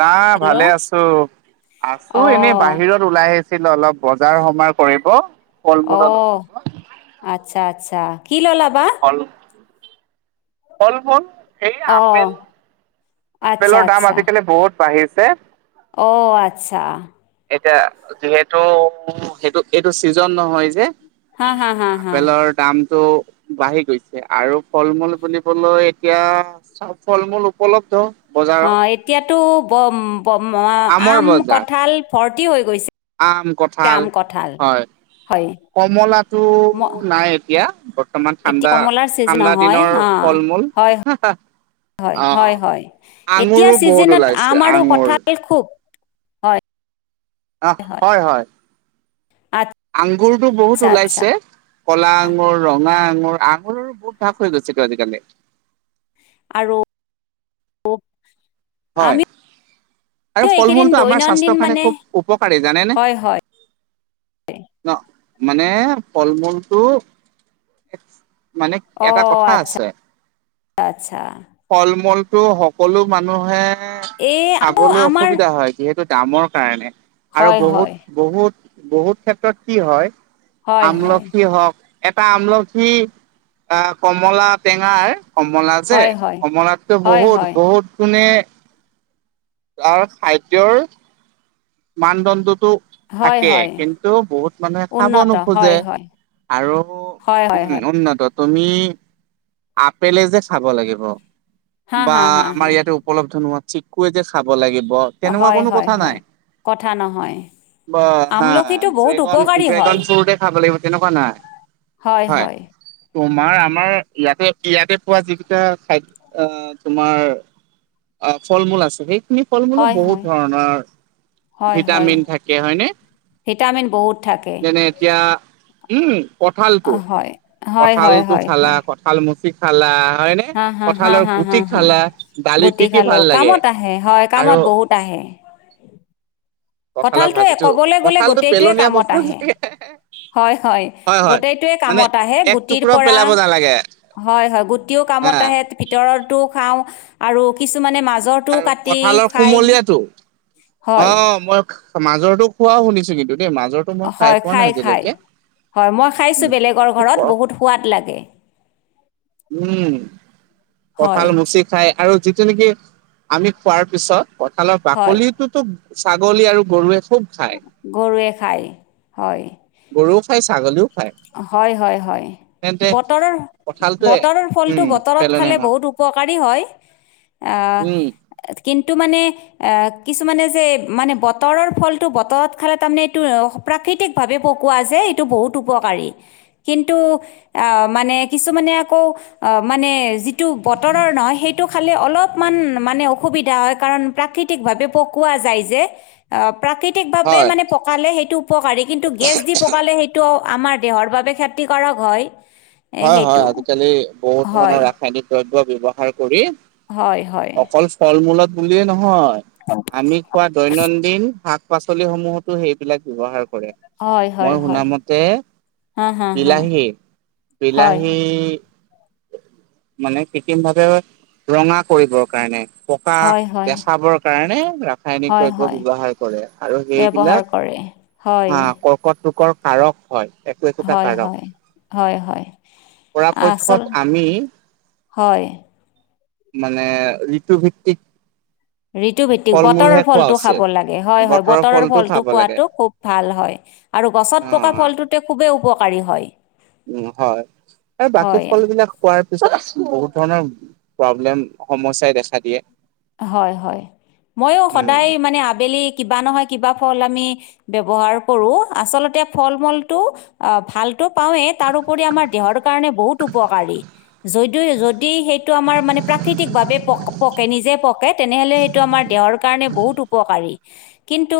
নাই ভালে হেল্ল' আছো, আছো অ এনে বাহিৰত ওলাই আহিছিলো, অলপ বজাৰ সমাৰ কৰিব ফল মূল অলপ অ', ল'ব। আচ্ছা, আচ্ছা, কি ললা বা- [unintelligible] ফল, ফল, সেই অ আপেল আচ্ছা আপেলৰ দাম আচ্ছা আজিকালি বহুত বাঢ়িছে অ', আচ্ছা এতিয়া, যিহেতু সেইটো এইটো ছিজন নহয় যে হা হা হা হা আপেলৰ দামতটো বাঢ়ি গৈছে আৰু ফল মূল বুলিবলৈ এতিয়া। চাওঁ ফল মূল উপলব্ধ। বজাৰত অ' এতিয়াতো আমৰ আম বজাৰ কঁঠাল ভৰ্তি হৈ গৈছে। আম কঁঠাল আম কঁঠাল হয়। হয় কমলাটো ম নাই এতিয়া। বৰ্তমান এতিয়া ঠাণ্ডা কমলাৰ চিজন ঠাণ্ডা নহয় দিনৰ হা ফল মূল। হয় হয় হয় অ' হয় এতিয়া আঙুৰো বহুত ছিজনত আম ওলাইছে, আৰু আঙুৰ। কঁঠাল খুব হয় অ' হয়, হয়। আঠ আংগুৰতটো বহুত ওলাইছে। কলা আঙুৰ, ৰঙা আঙুৰ আঙুৰৰো বহুত ভাগ হৈ গৈছে আজিকালি। আৰু হয়। আমিও আৰু ফল এইকেইদিন মূলটো আমাৰ দৈনন্দিন স্বাস্থ্য কাৰণে মানে খুব উপকাৰী জানেনে। হয় হয় ন মানে ফল মূলটো। মানে অ এটা কথা আচ্ছা আছে। আচ্ছা ফল মূলতটো সকলো মানুহে এই আকৌ খাবলৈ আমাৰ অসুবিধা হয়, যিহেতু। দামৰ কাৰণে আৰু হয় বহুত হয় বহুত বহুত ক্ষেত্ৰত কি হয়। হয় হয় আমলখি হওঁক, এটা আমলখি আহ কমলা টেঙাৰ। কমলা যে হয় হয় কমলাততো হয় বহুত হয় বহুত গুনে তাৰ খাদ্যৰ মানদণ্ডটো। হয় থাকে, হয় কিন্তু বহুত মানুহে খাব উন্নত হয় নোখোজে। হয় আৰু হয় হয় উম, হয় উন্নতত। তুমি আপেলে যে চাব লাগিব হা বা হা হা হা আমাৰ ইয়াতে। উপলব্ধ নোহোৱা চিকুৱে যে খাব লাগিব। তেনেকুৱা হয় কোনো হয় কথা হয় নাই। কথা নহয়। ব হা আমলখিটো বহুত ড্ৰেগন উপকাৰী হয় ড্ৰেগন ফুডে খাব লাগিব তেনেকুৱা নহয়। হয়, হয়। তোমাৰ আমাৰ ইয়াতে ইয়াতে পোৱা যিকিটা খাদ্য তোমাৰ। অ' ফল মূল আছে, সেইখিনি ফল মূলো হয় বহুত হয় ধৰণৰ। হয় হয় ভিটামিন থাকে হয়নে, ভিটামিন বহুত থাকে যেনে এতিয়া উম, কঁঠাল অ, টো হয় হয় কঁঠাল হয় টো হয় খালা হয় কঠ কঁঠাল মুচি খালা হয় নে। হা, হা, হা, হা, হা, হা দালিত দি গুটি কি ভাল খালোঁ, লাগে কামত আহে হয়, কামত আৰু বহুত আহে। কঁঠালৰ কঁঠালটো ভাজিটো ক'বলৈ গ'লে কঁঠালটো গোটেইটোৱে পেলনীয়া কামত বস্তু আহে। চাগে হয়, হয় হয় গোটেইটোৱে মানে কামত আহে এক গুটিৰ টুকুৰাও পৰা। পেলাব নালাগে হয়, হয় গোটিও হা কামত আহে, ভিতৰতো খাওঁ আৰু কিছুমানে মাজৰ টো আৰু কাটি কঁঠালৰ খাই। কুমলীয়াটো অ' মই মাজৰতো খোৱাও শুনিছোঁ কিন্তু। দেই মাজৰটো মই হয় পোৱা নাই খাই, খাই, আজিলৈকে হয়, মই খাইছোঁ উম বেলেগৰ ঘৰত বহুত সোৱাদ লাগে। উম, হয় কঁঠাল মুচি খাই আৰু যিটো নেকি আমি খোৱাৰ পিছত। কঁঠালৰ হয় বাকলিটোতো ছাগলী আৰু গৰুৱে খোব খায়। গৰুৱে খায় হয়। গৰুও খাই ছাগলীও। খায় হয়, হয়, হয় তেন্তে বতৰৰ। কঁঠালটোৱে বতৰৰ ফলটো উম বতৰত পেলনীয়া খালে নহয় বহুত উপকাৰী হয় আহ। উম কিন্তু মানে। আহ, কিছুমানে যে মানে বতৰৰ ফলটো বতৰত খালে তাৰমানে এইটো। প্ৰাকৃতিকভাৱে পকোৱা যে এইটো বহুত উপকাৰী কিন্তু। আহ, মানে কিছুমানে আকৌ। মানে যিটো বতৰৰ নহয় সেইটো খালে অলপমান মানে অসুবিধা হয় কাৰণ প্ৰাকৃতিক ভাৱে পকোৱা যায় যে। অ', প্ৰাকৃতিকভাৱে হয় মানে পকালে সেইটো উপকাৰী কিন্তু গেছ দি পকালে সেইটো আমাৰ দেহৰ বাবে খেতি কৰক হয়। এ, হয়, হয়, সেইটো আজিকালি বহুত হয় ধৰণৰ ৰাসায়নিক দ্ৰব্য ব্যবহাৰ কৰি হয়, হয়। অকল ফল মূলত বুলিয়েই নহয় [unintelligible] আমি খোৱা দৈনন্দিন শাক পাচলিসমূহতো সেইবিলাক ব্যবহাৰ কৰে। হয় হয় হয় মই হয় শুনামতে হা হা হা বিলাহী হয় বিলাহী মানে কৃত্ৰিম ভাৱে ৰঙা কৰিবৰ কাৰণে পকা হয় হয় বেচাব কাৰণে ৰাসায়নিক হয় দ্ৰব্য হয় ব্যৱহাৰ কৰে আৰু ব্যৱহাৰ সেইবিলাক কৰে হয় হা [unintelligible] কাৰক। হয় একো একোটা হয়, কাৰক হয়, হয়, হয়। আচল পৰাপক্ষত আমি হয় মানে ঋতু ভিত্তিক ঋতুভিত্তিক বতৰৰ খোৱা ফলটো উচিত খাব লাগে হয়, হয়, বতৰৰ ফলটো খোৱাটো খুব ভাল হয়। আৰু অ গছত পকা ফলটোতে খুবেই উপকাৰী হয়। উম, হয়, এই বাকী হয় ফল বিলাক খোৱাৰ পিছত বহুত ধৰণৰ প্ৰব্লেম সমস্যাই দেখা দিয়ে। হয়, হয়, মইয়ো উম সদায় মানে আবেলি কিবা নহয় কিবা ফল আমি ব্যৱহাৰ কৰো আচলতে ফল মূলটো অ', ভালটো পাওঁৱেই তাৰপৰি আমাৰ দেহৰ কাৰণে বহুত উপকাৰী। যইদিও যদি সেইটো আমাৰ মানে প্ৰাকৃতিক ভাৱে প পকে নিজে পকে তেনেহলে সেইটো আমাৰ দেহৰ কাৰণে বহুত উপকাৰী কিন্তু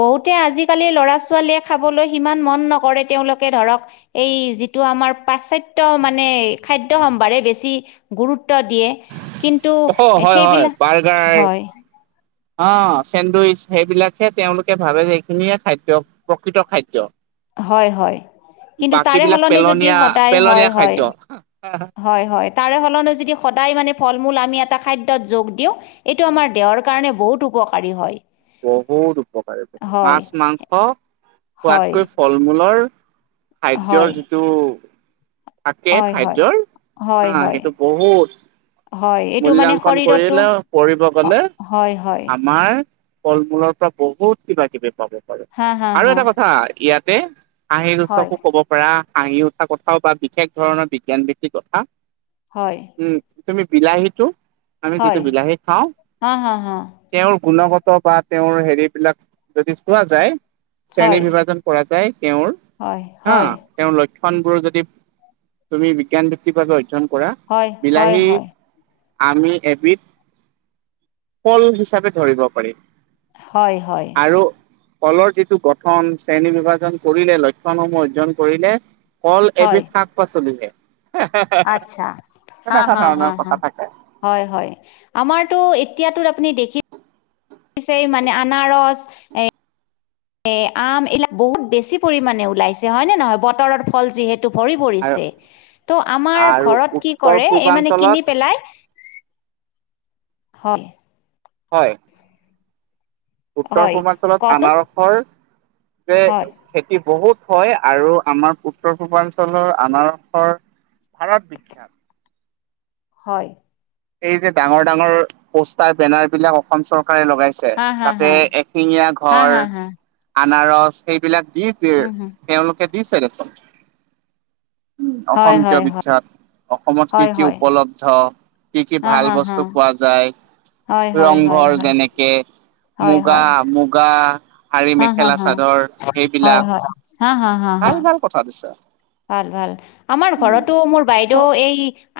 বহুতে আজিকালিৰ ল'ৰা ছোৱালীয়ে খাবলৈ সিমান মন নকৰে তেওঁলোকে ধৰক এই যিটো আমাৰ পাশ্চাত্য মানে খাদ্য সম্ভাৰে বেছি গুৰুত্ব দিয়ে কিন্তু সেইবিলাক গাই হয়, অ', চেণ্ডুইচ। সেইবিলাকহে তেওঁলোকে ভাবে যে এইখিনিয়ে খাদ্য প্ৰকৃত খাদ্য। হয়, হয়। কিন্তু বাকী তাৰে বিলাক সলনি যদি পেলনীয়া সদায় হয়, পেলনীয়া হয়, খাদ্য। হয়, হয়, তাৰে সলনি যদি সদায় মানে ফল মূল আমি এটা খাদ্যত যোগ দিওঁ এইটো আমাৰ দেহৰ কাৰণে বহুত উপকাৰী হয়। বহুত উপকাৰী হয়, মাছ মাংস হয়, খোৱাতকৈ ফল মূলৰ হয়, খাদ্যৰ যিটো থাকে হয়, হয়। খাদ্যৰ হয়, হা হয়, সেইটো বহুত হয়, এইটো মানে মূল্যাংকন শৰীৰতো কৰিলে কৰিব অ- গ'লে হয়, হয়, আমাৰ ফল মূলৰ পৰা বহুত কিবা কিবি পাব। হা, হা, আৰু হা, এটা কথা ইয়াতে হাঁহিৰ হয়, উৎচসকো ক'ব পৰা হাঁহি উঠা কথাও বা বিশেষ ধৰণৰ বিজ্ঞান বৃত্তিৰ কথা হয়। উম, তুমি বিলাহীটো আমি হয়, যিটো বিলাহী খাওঁ হা, হা, হা, তেওঁৰ গুণগত বা তেওঁৰ হেৰি বিলাক যদি চোৱা যায় শ্ৰেণী হয়, বিভাজন কৰা যায় তেওঁৰ হয়, হা হয়, তেওঁৰ লক্ষণবোৰ যদি তুমি বিজ্ঞানভিত্তিক ভাৱে অধ্যয়ন কৰা হয়, হয়, বিলাহী হয়। আমি এবিধ ফল হিচাপে ধৰিব পাৰিম। হয়, হয়। আৰু কলৰ যিটো গঠন শ্ৰেণী বিভাজন কৰিলে লক্ষণসমূহ অৰ্জন কৰিলে। কল হয়, এবিধ শাক পাচলি হে। আচ্ছা, হা, তেনেকুৱা হা, হা, ধৰণৰ হা। কথা থাকে। হয়, হয় আমাৰতো এতিয়াতোত আপুনি দেখি ছেই মানে আনাৰস এ এ আম এইবিলাক বহুত বেছি পৰিমানে ওলাইছে হয় নে নহয় বতৰৰ ফল যিহেতু। যিহেতু ভৰি আৰু পৰিছে ত' আমাৰ আৰু ঘৰত কি উত্তৰ কৰে এই মানে কিনি পূৰ্বাঞ্চলত পেলাই। হয়। হয়। উত্তৰ হয় পূৰ্বাঞ্চলত কওকচোন আনাৰসৰ যে হয় খেতি বহুত হয় আৰু আমাৰ উত্তৰ পূৰ্বাঞ্চলৰ আনাৰসৰ ভাৰত বিখ্যাত। হয়। এই যে ডাঙৰ ডাঙৰ পোষ্টাৰ বেনাৰবিলাক অসম চৰকাৰে লগাইছে। হা হা তাতে হা এশিঙীয়া হা গঁড়ৰ। হা হা আনাৰস সেইবিলাক দি উম হম তেওঁলোকে দিছে দেখোন। হয় অসম হয় কিয় হয় বিখ্যাত অসমত কি হয় কি হয় উপলব্ধ। কি কি হা ভাল হা হা বস্তু পোৱা যায় হয় হয় হয় ৰংঘৰ হয় যেনেকে হয় মুগা হয় মুগা। শাৰী হা হা মেখেলা হা চাদৰ হয় এইবিলাক হয় হা হা হা হা ভাল ভাল কথা দিছে। ভাল ভাল আমাৰ ঘৰতো মোৰ বাইদেউ এই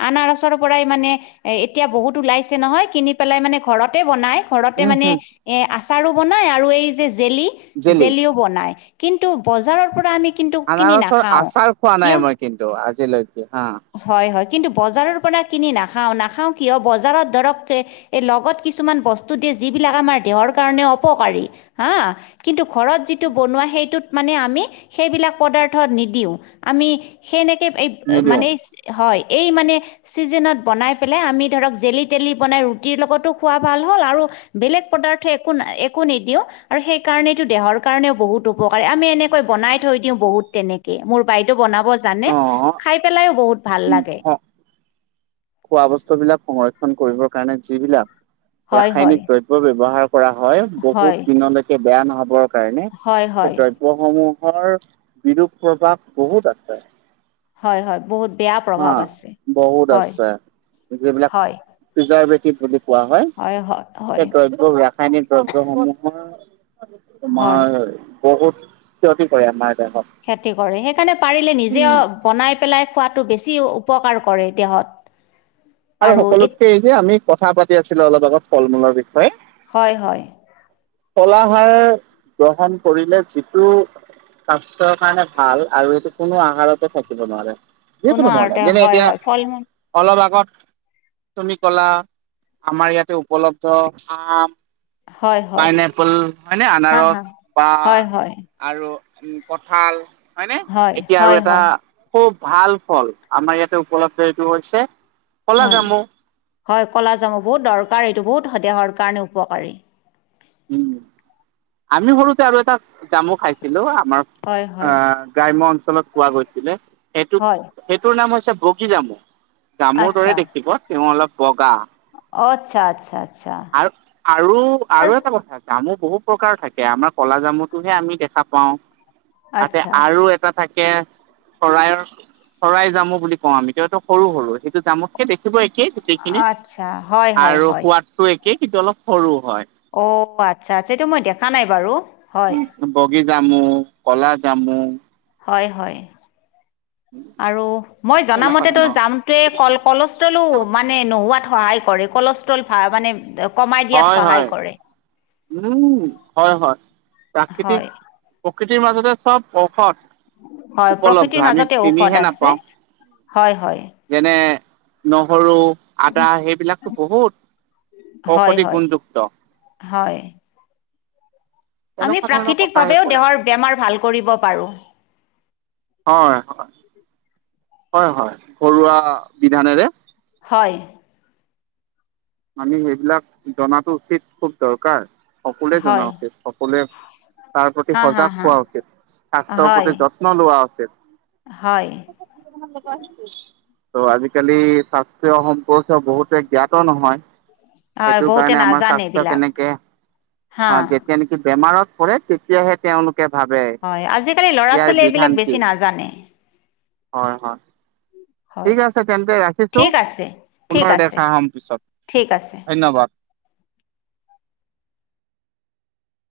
আনাৰসৰ পৰাই মানে এ এতিয়া বহুত ওলাইছে নহয় কিনি পেলাই মানে ঘৰতে বনাই। ঘৰতে উম মানে হম এ আচাৰো বনাই আৰু এই যে জেলি জেলি জেলিও বনাই কিন্তু বজাৰৰ পৰা আমি কিন্তু আনাৰসৰ নাখাওঁ। আচাৰ খোৱা নাই কিয় মই কিন্তু আজিলৈকে হা। হয়, হয় কিন্তু বজাৰৰ পৰা কিনি নাখাওঁ। নাখাওঁ কিয় বজাৰত ধৰক এই লগত কিছুমান বস্তু দিয়ে যিবিলাক আমাৰ দেহৰ কাৰণে অপকাৰী হা। কিন্তু ঘৰত যিটো বনোৱা সেইটোত মানে আমি সেইবিলাক পদাৰ্থ নিদিওঁ। আমি সেনেকে এই নিদিওঁ। মানে হয়, এই মানে চিজনত বনাই পেলাই আমি ধৰক জেলি তেলি বনাই ৰুটিৰ লগতো খোৱা ভাল হ'ল আৰু বেলেগ পদাৰ্থ একো একো নিদিও আৰু সেই কাৰণটো দেহৰ কাৰণেও বহুত উপকাৰী। আমি তেনেকৈ বনাই থৈ দিওঁ বহুত তেনেকে মোৰ বাইদেউ বনাব জানে অ খাই পেলাই বহুত ভাল লাগে। খোৱা বস্তুবিলাক সংৰক্ষণ কৰিবৰ কাৰণে যিবিলাক হয়, হয়, ৰাসায়নিক দ্ৰব্য ব্যৱহাৰ কৰা হয় হয়, বহুত দিনলৈকে বেয়া নহ'বৰ কাৰণে হয়, হয়, সেই দ্ৰব্য সমূহৰ বিৰূপ প্ৰভাব বহুত আছে। হয়, হয় বহুত। বেয়া হা, প্ৰভাৱ আছে। বহুত হয়, আছো যিবিলাক হয়, পিজাৰবেটিব বুলি কোৱা হয়, হয়, হয়, সেই দ্ৰব্য ৰাসায়নিক দ্ৰব্যসমূহৰ হয়, তোমাৰ বহুত ক্ষতি কৰে আমাৰ দেহত। ক্ষতি কৰে। সেইকাৰণে পাৰিলে নিজে উম। বনাই পেলাই খোৱাটো বেছি উপকাৰ কৰে দেহত। আৰু সকলোতকে এই যে আমি কথা পাতি আছিলো অলপ আগত ফল মূলৰ বিষয়ে। হয়, হয়। কলা খাৰ গ্ৰহণ কৰিলে যিটো স্বাস্থ্যৰ কাৰণে ভাল আৰু এইটো কোনো আহাৰতো থাকিব নোৱাৰে। কোনো যিকোনো ধৰণৰ আৰতে যেনে হয়, এতিয়া হয়, ফল মূল অলপ আগতম কলা আমাৰ ইয়াতে উপলব্ধ আম। হয়, হয়, পাইনাএপল মানে হা, আনাৰস হা, বা হয়, হয়, আৰু কঁঠাল। হয়নে হয়, এতিয়া আৰু হয়, এটা হয়, খুব ভাল ফল আমাৰ ইয়াতে উপলব্ধ এইটো হৈছে কলা হয়, জামু হয় ক'লাাজামুক বহুত দৰকাৰ এইটো বহুত দেহৰ কাৰণে উপকাৰী। উম আমি সৰুতে আৰু এটা জামু খাইছিলো আমাৰ হয়, হয়, আহ গ্ৰাম্্য অঞ্চলত পোৱা গৈছিলে সেইটোোক'। হয়, সেইটোৰ নাম হৈছে বগী জামু জামুৰ দৰে আচ্ছা। দেখিব তেওঁ অলপ বগা আচ্ছা, আচ্ছা, আচ্ছা। আৰু, আৰু, আৰু এটা কথা জামু বহুত প্ৰকাৰৰ থাকে আমাৰ কলা জামুতোহে আমি দেখা পাও তাতে আচ্ছা, আৰু থাকে'। চৰাইৰ শৰাই জামু বুলি কওঁ আমি তহতো সৰু সৰু সেইটো জামুতকে দেখিব একেই'। গোটেইখিনিত আচ্ছা, হয়, হয়, আৰু হয়। সোৱাদটো একে সেইু অলপ সৰু হয় অঁ আচ্ছা আচ্ছটো মই দেখা নাই বাৰু হয়,। বগিজামু কলা জামু,। হয় হয় আৰু মই তেনেকুৱা জনামতেতো ধৰণৰ যাম তোৱে ক কলেষ্ট্ৰলো মানে নোহোৱাত সহায় কৰে কলেষ্ট্ৰল ভ মানে,। কমাই দিয়াত হয় সহায় হয় কৰে। উ হয় হয় প্ৰাকৃতিক হয়, প্ৰকৃতিৰ মাজতে চব হয়, ঔষধ উপলব্ধ প্ৰকৃতিৰ আমি মাজতে ঔষধ চিমিহে আছে, নাপাওঁ হয়, হয় যেনে নহৰু, আদা সেইবিলাকতো বহুত। হয়, ঔষধি হয়, গুণযুক্ত। হয় আমি তেনেকুৱা ধৰণৰ কথা আহি প্ৰাকৃতিকভাৱেও পৰে। দেহৰ বেমাৰ ভাল কৰিব পাৰোঁ। হয়, হয় হয়, হয় ঘৰুৱা বিধানেৰে হয়, আমি সেইবিলাক জননাাতো উচিত খুব দৰকাৰ, সকলোৱে জনা হয়, উচিত। সকলোৱে তাৰ প্ৰতি হা, হা, সজাগ হা, হোৱা উচিত স্বাস্থ্যৰ হয়, প্ৰতি যত্ন লোৱা উচিত। হয়,। মোক আছো'। ত' আজিকালি স্বাস্থয় সম্পৰ্কে বহুতে জ্ঞাত নহয়,। হয় সেইটো বহুতে কাৰণে আমাৰ নাজানে স্বাস্থ্য এইবিলাক কেনেকে হা অ যেনেকি বেমাৰত পৰে তেতিয়াহে তেওঁলোকে ভাবে ইয়াৰ বিধান কি! াজানে,। হয়, হয় হয় ঠিক আছে তেন্তকে ৰাখিছো ঠিক আছে ঠিক পুনৰ আছে দেখা হম পিছত ঠিক আছে ধন্যবাদ